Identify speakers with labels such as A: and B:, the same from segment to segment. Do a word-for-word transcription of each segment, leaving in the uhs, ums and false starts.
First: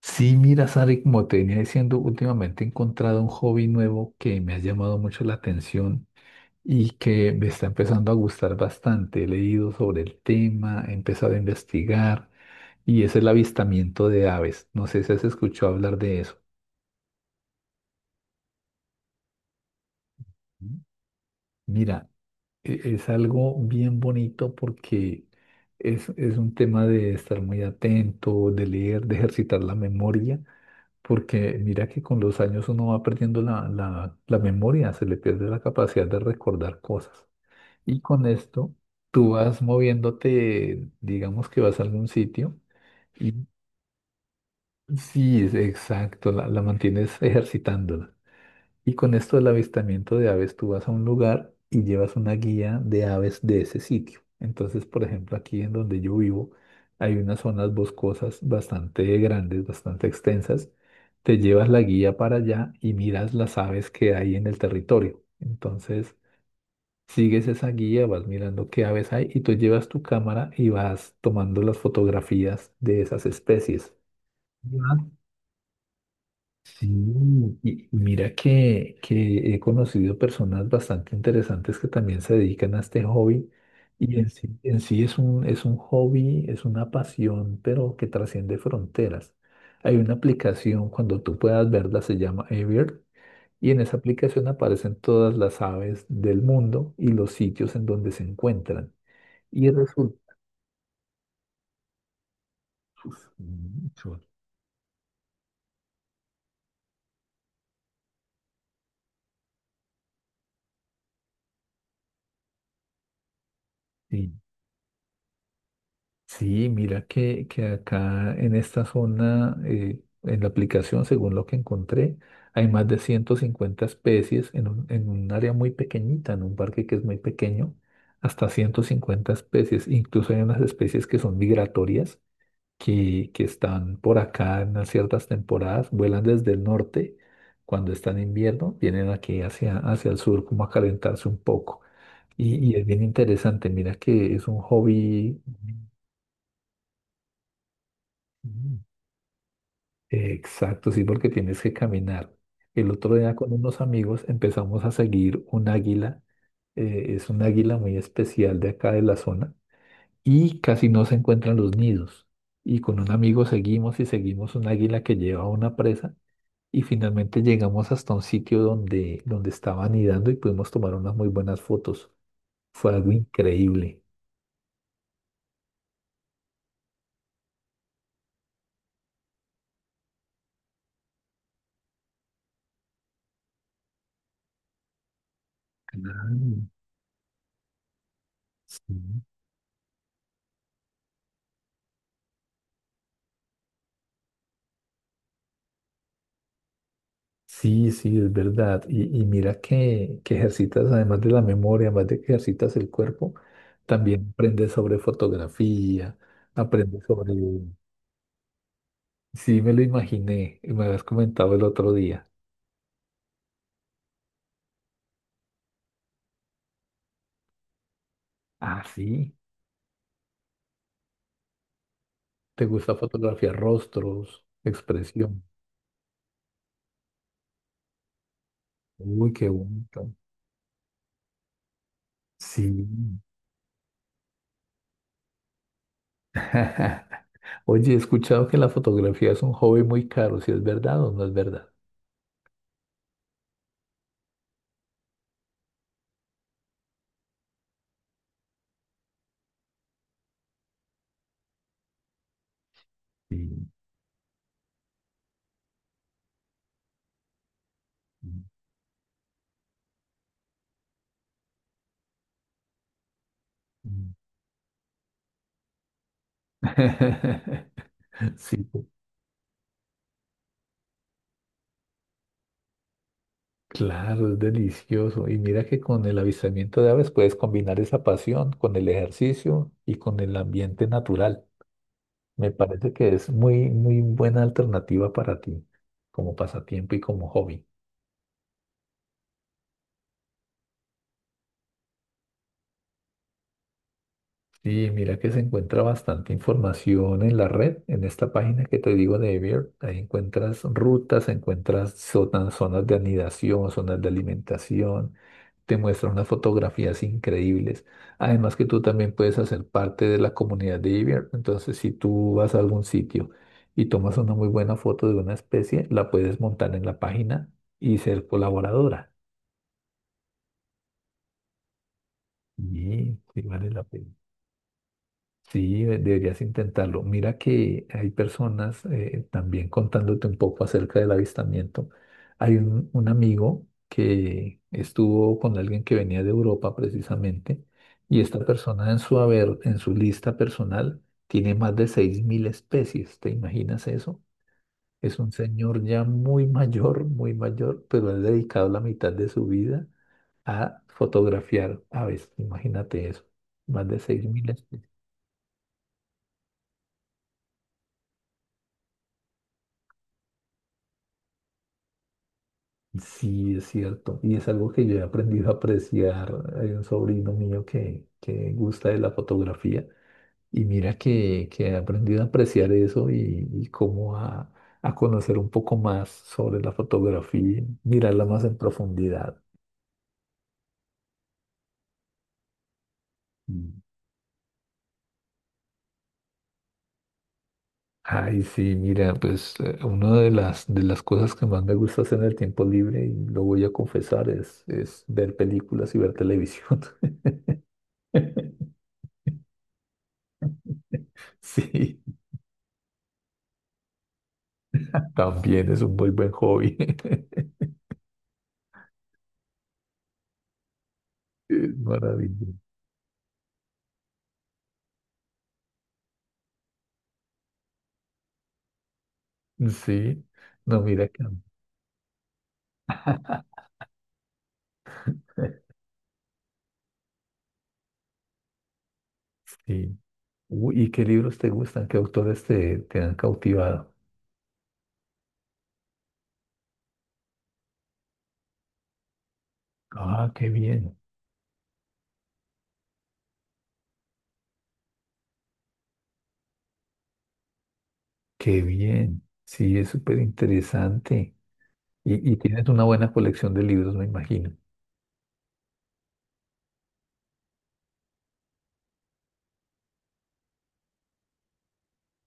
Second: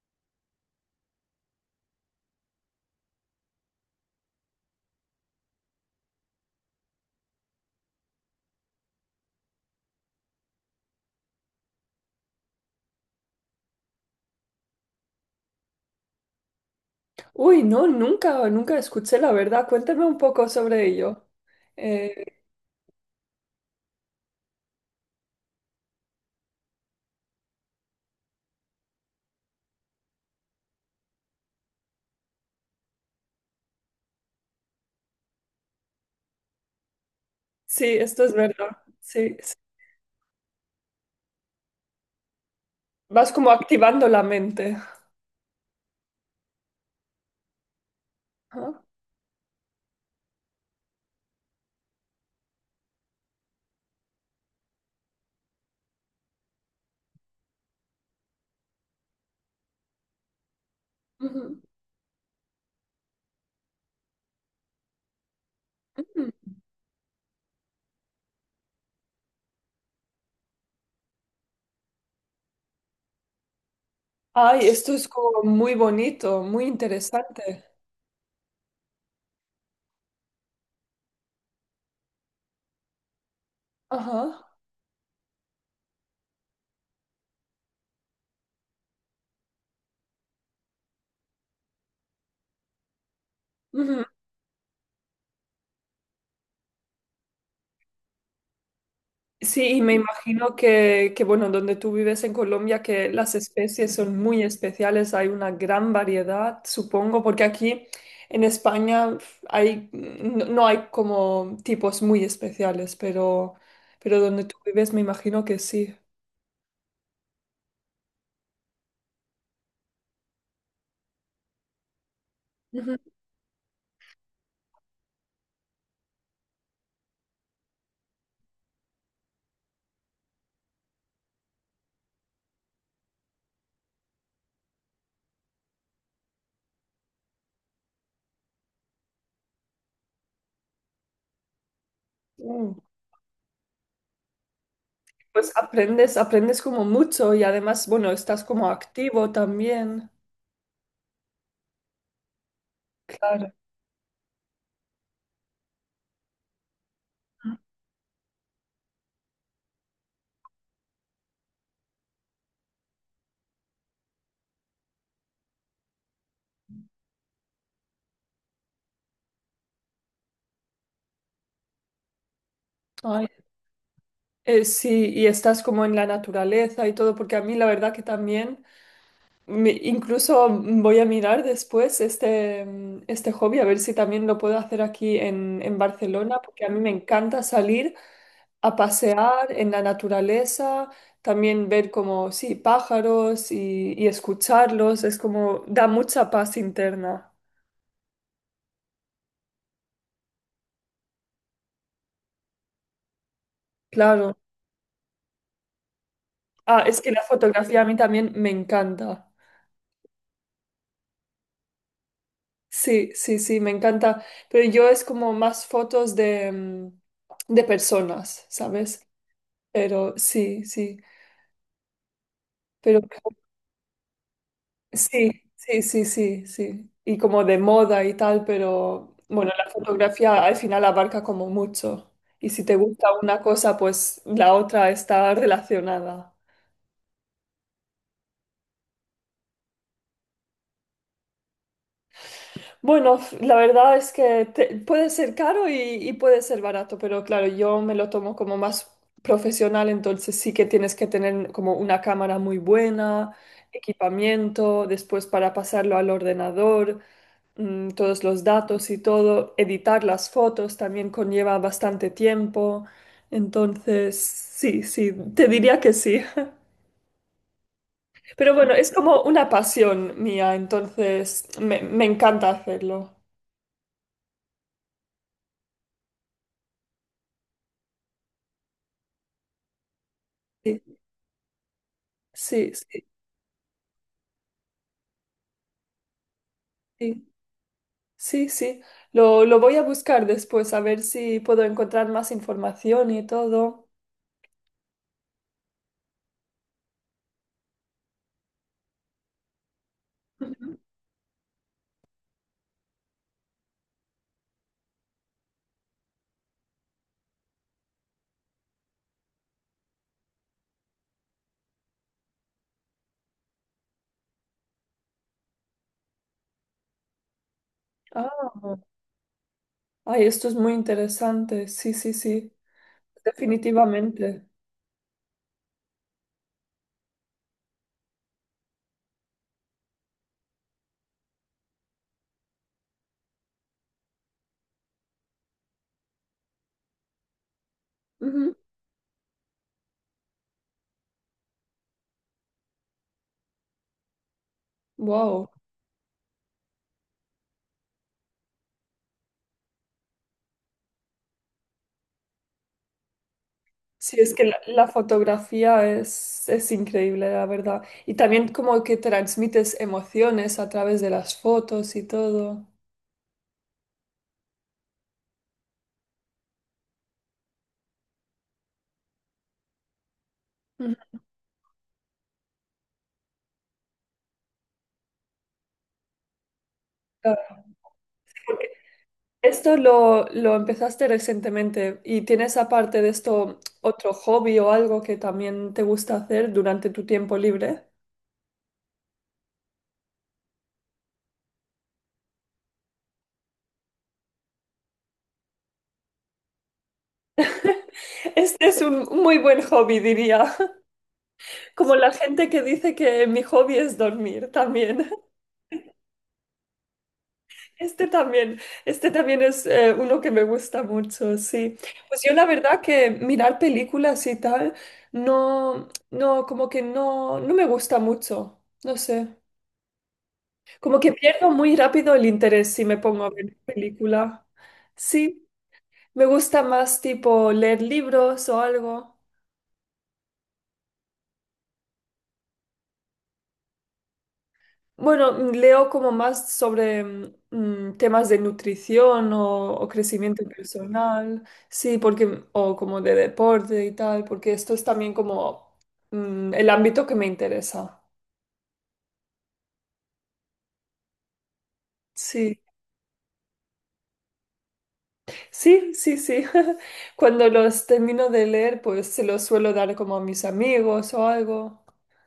A: Sí, mira, Sari, como te venía diciendo, últimamente he encontrado un hobby nuevo que me ha llamado mucho la atención y que me está empezando a gustar bastante. He leído sobre el tema, he empezado a investigar y es el avistamiento de aves. No sé si has escuchado hablar de eso.
B: Uy, no, nunca, nunca escuché la verdad. Cuéntame un poco sobre ello.
A: Mira,
B: Eh,
A: e- es algo bien bonito porque es, es un tema de estar muy atento, de leer, de ejercitar la memoria. Porque mira que con los años uno va perdiendo la, la, la memoria, se le pierde la capacidad de recordar cosas.
B: sí,
A: Y
B: esto
A: con
B: es verdad.
A: esto tú
B: Sí, sí.
A: vas moviéndote, digamos que vas a algún sitio
B: Vas
A: y
B: como activando la mente.
A: sí, es exacto, la, la mantienes ejercitándola.
B: Ajá.
A: Y con esto del avistamiento de aves, tú vas a un lugar y llevas una guía de aves de ese sitio. Entonces, por ejemplo, aquí en donde yo vivo, hay unas zonas boscosas bastante grandes, bastante extensas. Te
B: Ujú.
A: llevas la guía para allá y miras las aves que hay en el territorio. Entonces,
B: Ujú.
A: sigues esa guía, vas mirando qué aves hay y tú llevas tu cámara y vas tomando las fotografías de esas especies.
B: Ay, esto es como muy bonito, muy
A: Sí,
B: interesante.
A: y mira que, que he conocido personas bastante interesantes que también se dedican a este hobby y
B: Ajá.
A: en sí, en sí es un, es un hobby, es una pasión, pero que trasciende fronteras. Hay una aplicación, cuando tú puedas verla, se llama Earth y en esa
B: Ujú.
A: aplicación aparecen todas las aves del mundo y los sitios en donde se encuentran.
B: Sí,
A: Y
B: y me
A: resulta...
B: imagino que, que, bueno, donde tú vives en Colombia, que las especies son muy especiales, hay una gran variedad, supongo, porque aquí en España f- hay, no, no hay como tipos muy especiales, pero, pero donde tú vives me imagino que sí.
A: Sí, mira que, que acá en esta zona, eh, en la aplicación, según lo que encontré, hay más
B: Ujú.
A: de ciento cincuenta especies en un, en un área muy pequeñita, en un parque que es muy pequeño, hasta ciento cincuenta especies. Incluso hay unas especies que son migratorias, que, que están por acá en unas ciertas temporadas, vuelan desde el norte, cuando están en invierno, vienen aquí hacia, hacia el sur como a calentarse un poco. Y, y
B: Mm,
A: es bien interesante, mira que es un hobby.
B: pues aprendes, aprendes como mucho y además, bueno, estás como activo también,
A: Exacto, sí, porque tienes que caminar. El otro día con
B: claro.
A: unos amigos empezamos a seguir un águila. Eh, es un águila muy especial de acá de la zona y casi no se encuentran los nidos. Y con un amigo seguimos y seguimos un águila que lleva una presa y finalmente llegamos hasta un sitio donde, donde estaba anidando y pudimos tomar unas muy buenas fotos. Fue algo
B: Ay,
A: increíble.
B: eh, sí, y estás como en la naturaleza y todo, porque a mí la verdad que también... Me- incluso mm, voy a mirar después este, mm, este hobby, a ver si también lo puedo hacer aquí en, en Barcelona, porque
A: Claro,
B: a mí me encanta salir a
A: sí.
B: pasear en la naturaleza, también ver como, sí, pájaros y, y escucharlos, es como, da mucha paz interna,
A: Sí, sí, es verdad. Y, y mira que, que ejercitas, además de la memoria, además de que ejercitas el cuerpo, también
B: claro.
A: aprendes sobre fotografía,
B: Ah, es
A: aprendes
B: que la
A: sobre...
B: fotografía a mí también me encanta.
A: Sí, me lo imaginé, y me habías comentado el otro día.
B: Sí, sí, sí, me encanta, pero yo es como más fotos de, mm, de personas,
A: Ah,
B: ¿sabes?
A: sí,
B: Pero sí, sí.
A: te gusta
B: Pero co-
A: fotografiar rostros,
B: sí,
A: expresión.
B: sí, sí, sí, sí. Y como de moda y tal, pero
A: Uy, qué
B: bueno, la
A: bonito.
B: fotografía al final abarca como mucho. Y si te gusta
A: Sí.
B: una cosa, pues la otra está relacionada.
A: Oye, he escuchado que la fotografía es un hobby muy caro, si es verdad o no es verdad.
B: Bueno, f- la verdad es que te- puede ser caro y, y puede ser barato, pero claro, yo me lo tomo como más profesional, entonces sí que tienes que tener como una cámara muy buena,
A: Sí.
B: equipamiento, después para pasarlo al ordenador. Mm, todos los datos y todo, editar las fotos también conlleva bastante tiempo. Entonces, sí, sí, te diría que sí. Pero
A: Sí.
B: bueno,
A: Sí.
B: es como una pasión mía, entonces me, me encanta hacerlo.
A: Claro, es delicioso. Y mira que con el avistamiento de aves puedes combinar esa pasión con el ejercicio y con el
B: Sí,
A: ambiente natural. Me
B: sí,
A: parece
B: sí,
A: que es muy, muy buena alternativa para ti como pasatiempo y como
B: sí,
A: hobby.
B: sí, sí. Lo, lo voy a buscar después a ver si puedo encontrar más información y todo.
A: Sí, mira que se encuentra bastante información en la red, en esta página que te digo de Evier. Ahí encuentras
B: Ujú.
A: rutas, encuentras zonas, zonas de anidación, zonas de alimentación, te muestra unas fotografías increíbles. Además que tú también puedes hacer parte de la comunidad de Evier. Entonces, si tú vas a algún sitio y tomas una muy buena foto de una especie, la puedes montar en la página y ser
B: Ah,
A: colaboradora.
B: ay, esto es muy interesante. Sí, sí, sí,
A: Y sí, vale la pena.
B: definitivamente.
A: Sí, de- deberías intentarlo. Mira que hay personas, eh, también contándote un poco acerca del avistamiento, hay un, un amigo que estuvo con alguien que venía de Europa precisamente, y esta persona en su haber, en su lista personal, tiene más de seis mil especies. ¿Te imaginas eso? Es un
B: Wow.
A: señor ya muy mayor, muy mayor, pero ha dedicado la mitad de su vida a fotografiar aves. Imagínate eso, más de
B: Sí, es que
A: seis mil
B: la, la
A: especies.
B: fotografía es, es increíble, la verdad. Y también como que transmites emociones a través de las fotos y todo.
A: Sí, es cierto. Y es algo que yo he aprendido a apreciar. Hay un sobrino mío que, que gusta de la fotografía y mira
B: Ujú.
A: que, que he aprendido a apreciar eso y, y cómo a, a conocer un poco más sobre la
B: Claro,
A: fotografía, mirarla más en
B: porque
A: profundidad.
B: esto lo, lo empezaste recientemente y tienes aparte de esto
A: Mm.
B: otro hobby o algo que también te gusta hacer durante tu tiempo libre.
A: Ay, sí, mira, pues eh, una de las, de las cosas que más me gusta hacer en el tiempo libre, y lo voy a confesar, es, es ver películas y ver televisión.
B: Este es un muy buen hobby, diría. Como
A: Sí,
B: la gente que dice que mi hobby es dormir también.
A: también es un muy buen hobby.
B: Este también, este también es eh, uno que me gusta mucho,
A: Es
B: sí. Pues yo la
A: maravilloso.
B: verdad que mirar películas y tal, no, no, como que no, no me gusta mucho, no sé.
A: Sí, no,
B: Como
A: mira
B: que
A: que
B: pierdo muy rápido el interés si me pongo a ver película. Sí, me gusta más tipo leer libros o algo.
A: sí. Uy, ¿y qué libros te gustan? ¿Qué autores te, te han cautivado?
B: Bueno, mm, leo como más sobre mm, mm, temas de nutrición o, o
A: Ah,
B: crecimiento
A: qué bien,
B: personal, sí, porque, o como de deporte y tal, porque esto es también como mm, el ámbito que me interesa.
A: qué bien. Sí, es súper interesante. Y, y
B: Sí,
A: tienes una buena colección de libros, me imagino.
B: sí, sí, sí. Cuando los termino de leer, pues se los suelo dar como a mis amigos o algo.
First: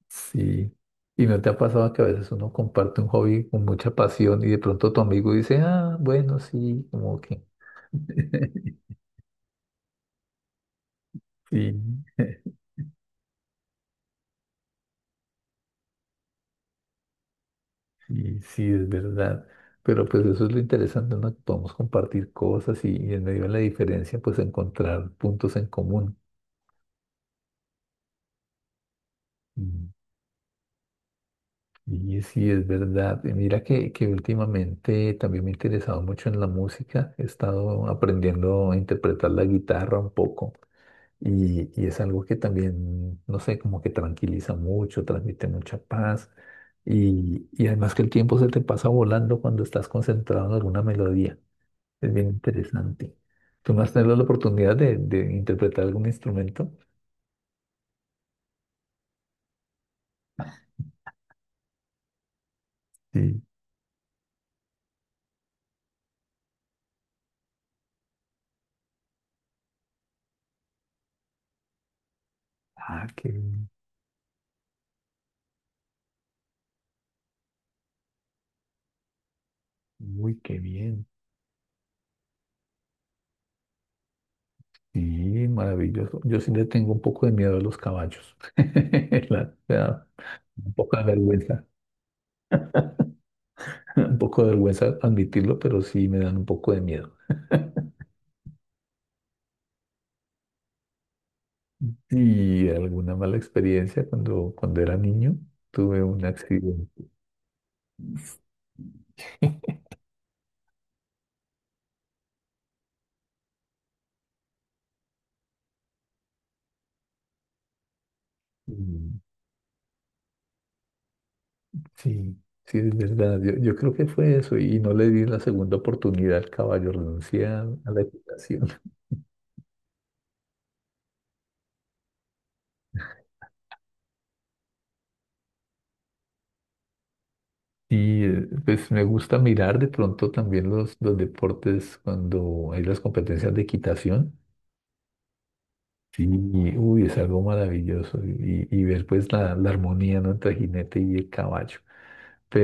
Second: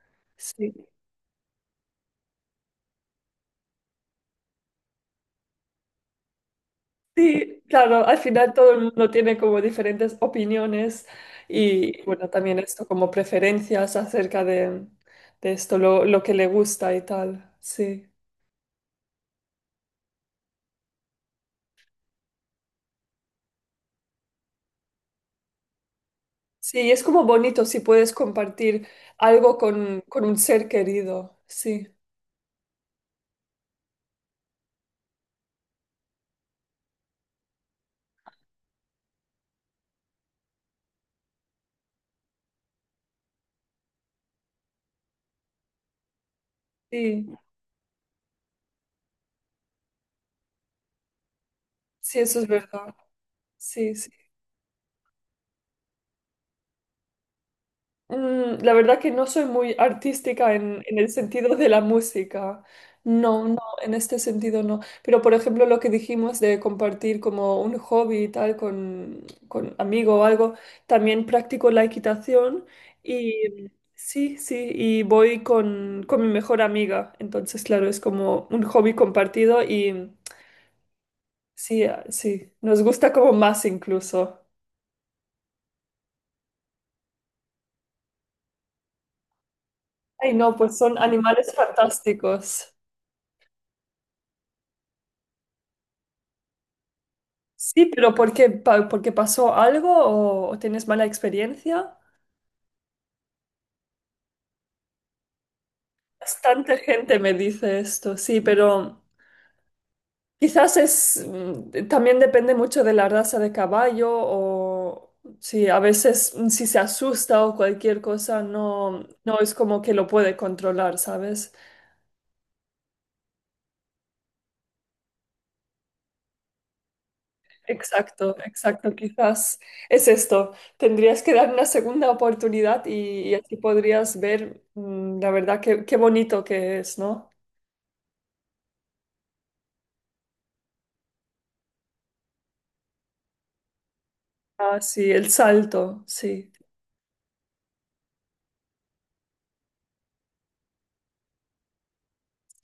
A: Sí.
B: Sí.
A: ¿Y no te ha pasado que a veces uno comparte un hobby con mucha pasión y de pronto tu amigo dice, ah, bueno, sí, como que?
B: Sí, claro, al final todo el mundo tiene como diferentes opiniones
A: Sí.
B: y bueno, también esto como preferencias acerca de, de esto, lo, lo que le gusta y tal. Sí.
A: Y sí, es verdad. Pero pues eso es lo interesante, ¿no? Que podemos compartir cosas y, y en medio de la diferencia, pues encontrar puntos en común.
B: Sí, es como bonito si puedes compartir algo
A: Mm.
B: con, con un ser querido. Sí,
A: Y sí, es verdad. Y mira que, que últimamente también me he interesado mucho en la música. He estado aprendiendo a interpretar la guitarra un poco. Y, y es algo que también, no sé, como que tranquiliza mucho, transmite mucha paz.
B: sí,
A: Y, y además que el tiempo se te pasa volando cuando estás concentrado en alguna melodía. Es
B: sí,
A: bien
B: eso es verdad.
A: interesante. ¿Tú no has
B: Sí, sí.
A: tenido la oportunidad de, de interpretar algún instrumento?
B: Mm, la verdad que no soy muy artística en, en el sentido de la música.
A: Sí.
B: No, no, en este sentido no. Pero, por ejemplo, lo que dijimos de compartir como un hobby y tal con, con amigo o algo, también practico la equitación
A: Ah, qué bien.
B: y sí, sí, y voy con, con mi mejor amiga. Entonces, claro, es como un hobby compartido y
A: Uy, qué bien.
B: sí, ah, sí, nos gusta como más incluso.
A: Sí, maravilloso. Yo sí le tengo un poco de miedo a los caballos. La- me da
B: Ay, no,
A: un
B: pues
A: poco
B: son
A: de
B: animales
A: vergüenza,
B: fantásticos.
A: un poco de vergüenza admitirlo, pero sí me dan un poco de miedo.
B: Sí, pero ¿por qué? Pa- ¿Porque pasó algo o, o tienes mala experiencia?
A: Y alguna mala experiencia cuando, cuando era niño, tuve un
B: Bastante
A: accidente.
B: gente me dice esto, sí, pero quizás es mm, también depende mucho de la raza de caballo o sí, a veces mm, si se asusta o cualquier cosa no no es como que lo puede controlar, ¿sabes?
A: Sí, sí, es verdad. Yo, yo creo que fue eso y no le di la segunda oportunidad al caballo, renuncié a, a la
B: Exacto,
A: equitación.
B: exacto, quizás es esto. Tendrías que dar una segunda oportunidad y, y así podrías ver mm, la verdad qué qué bonito que es, ¿no?
A: Y eh, pues me gusta mirar de pronto también los, los deportes cuando hay las competencias de equitación.
B: Ah, sí, el salto,
A: Sí,
B: sí,
A: uy, es algo maravilloso y, y ver pues la, la armonía, ¿no?, entre el jinete y el caballo.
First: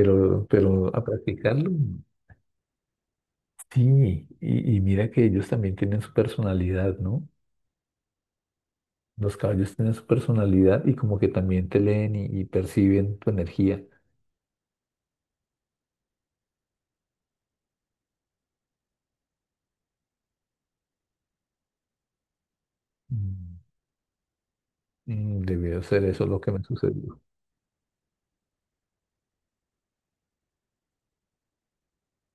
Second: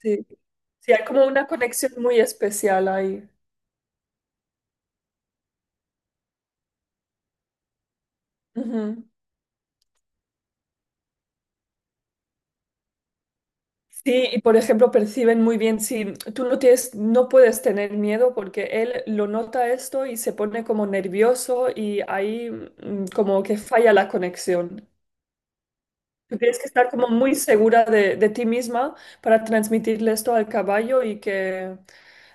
B: sí.
A: Sí.
B: Sí,
A: pero a
B: hay como una
A: practicarlo,
B: conexión muy especial ahí.
A: sí. Y, y mira que ellos también tienen su personalidad, ¿no?
B: Ujú.
A: Los caballos tienen su personalidad y como que también te leen y, y perciben tu energía.
B: Sí, y por ejemplo, perciben muy bien si tú no tienes, no puedes tener miedo porque él lo nota esto y se pone como nervioso y ahí mm, como que
A: Mm,
B: falla la conexión.
A: mm, Debió ser eso
B: Tú
A: lo que
B: tienes
A: me
B: que estar como
A: sucedió.
B: muy segura de, de ti misma para transmitirle esto al caballo y que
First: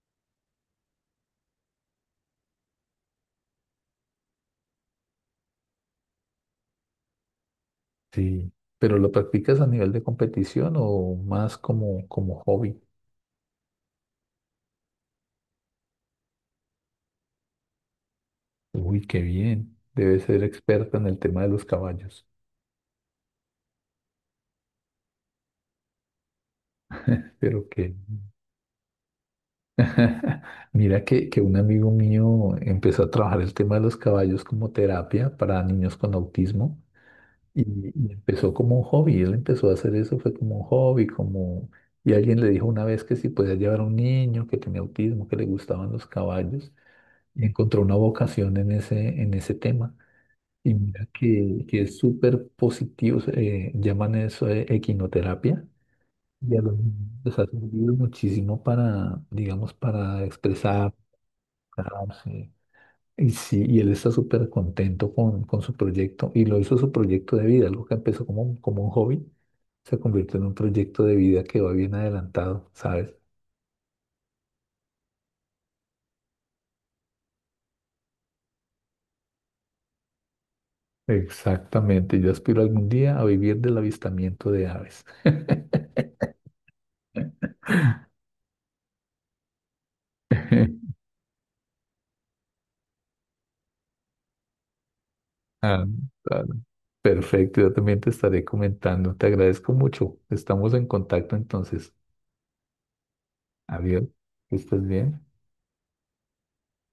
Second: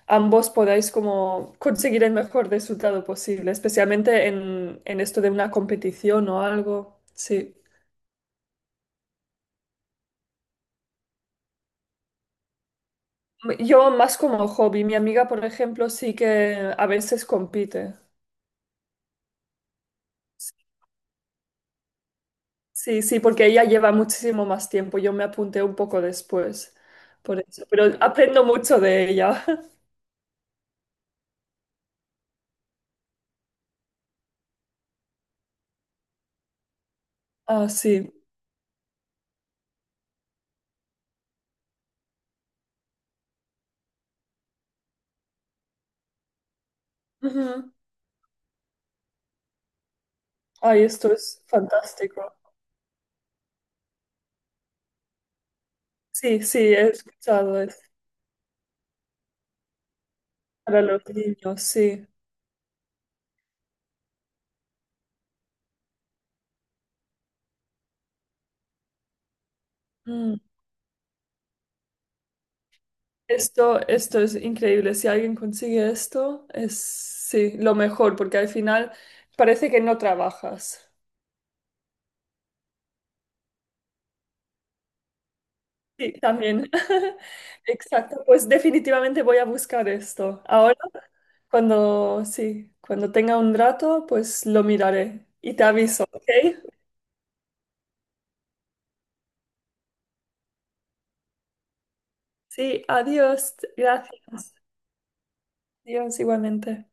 B: ambos podáis como conseguir el mejor resultado posible, especialmente en, en esto de una competición o algo. Sí.
A: Sí. ¿Pero lo practicas a nivel de competición o más como, como hobby?
B: Yo más como hobby, mi amiga, por ejemplo, sí que a veces compite.
A: Uy, qué bien. Debes ser experta en el tema de los caballos.
B: Sí, sí, porque ella lleva muchísimo más tiempo. Yo me apunté un poco después, por eso.
A: Pero
B: Pero
A: que...
B: aprendo mucho de ella.
A: Mira que, que un amigo mío empezó a trabajar el tema de los caballos como terapia para niños con autismo. Y,
B: Ah, sí.
A: y empezó como un hobby, él empezó a hacer eso, fue como un hobby, como... Y alguien le dijo una vez que si podía llevar a un niño que tenía autismo, que le gustaban los caballos, y
B: Ujú.
A: encontró una vocación en ese, en ese tema. Y
B: Ay,
A: mira
B: esto es
A: que, que es
B: fantástico.
A: súper positivo, eh, llaman eso eh, equinoterapia,
B: Sí,
A: y
B: sí,
A: a los
B: he
A: niños les ha
B: escuchado es
A: servido muchísimo para, digamos, para
B: para
A: expresar,
B: los niños, sí.
A: expresarse, y sí, y él está súper contento con, con su proyecto y lo hizo su proyecto de vida, algo que empezó como, un- como un hobby, se
B: Mm.
A: convirtió en un proyecto de vida que va bien adelantado, ¿sabes?
B: Esto, esto es increíble. Si alguien consigue esto, es sí, lo mejor, porque al final parece que no trabajas.
A: Exactamente, yo aspiro algún día a vivir del avistamiento de aves.
B: Sí, también. Exacto. Pues definitivamente voy a buscar esto. Ahora, cuando sí, cuando tenga un rato, pues lo miraré y te
A: Ah,
B: aviso, ¿ok?
A: ah, Perfecto, yo también te estaré comentando. Te agradezco mucho. Estamos en contacto entonces.
B: Sí, adiós.
A: Adiós,
B: Gracias.
A: que estés bien.
B: Adiós igualmente.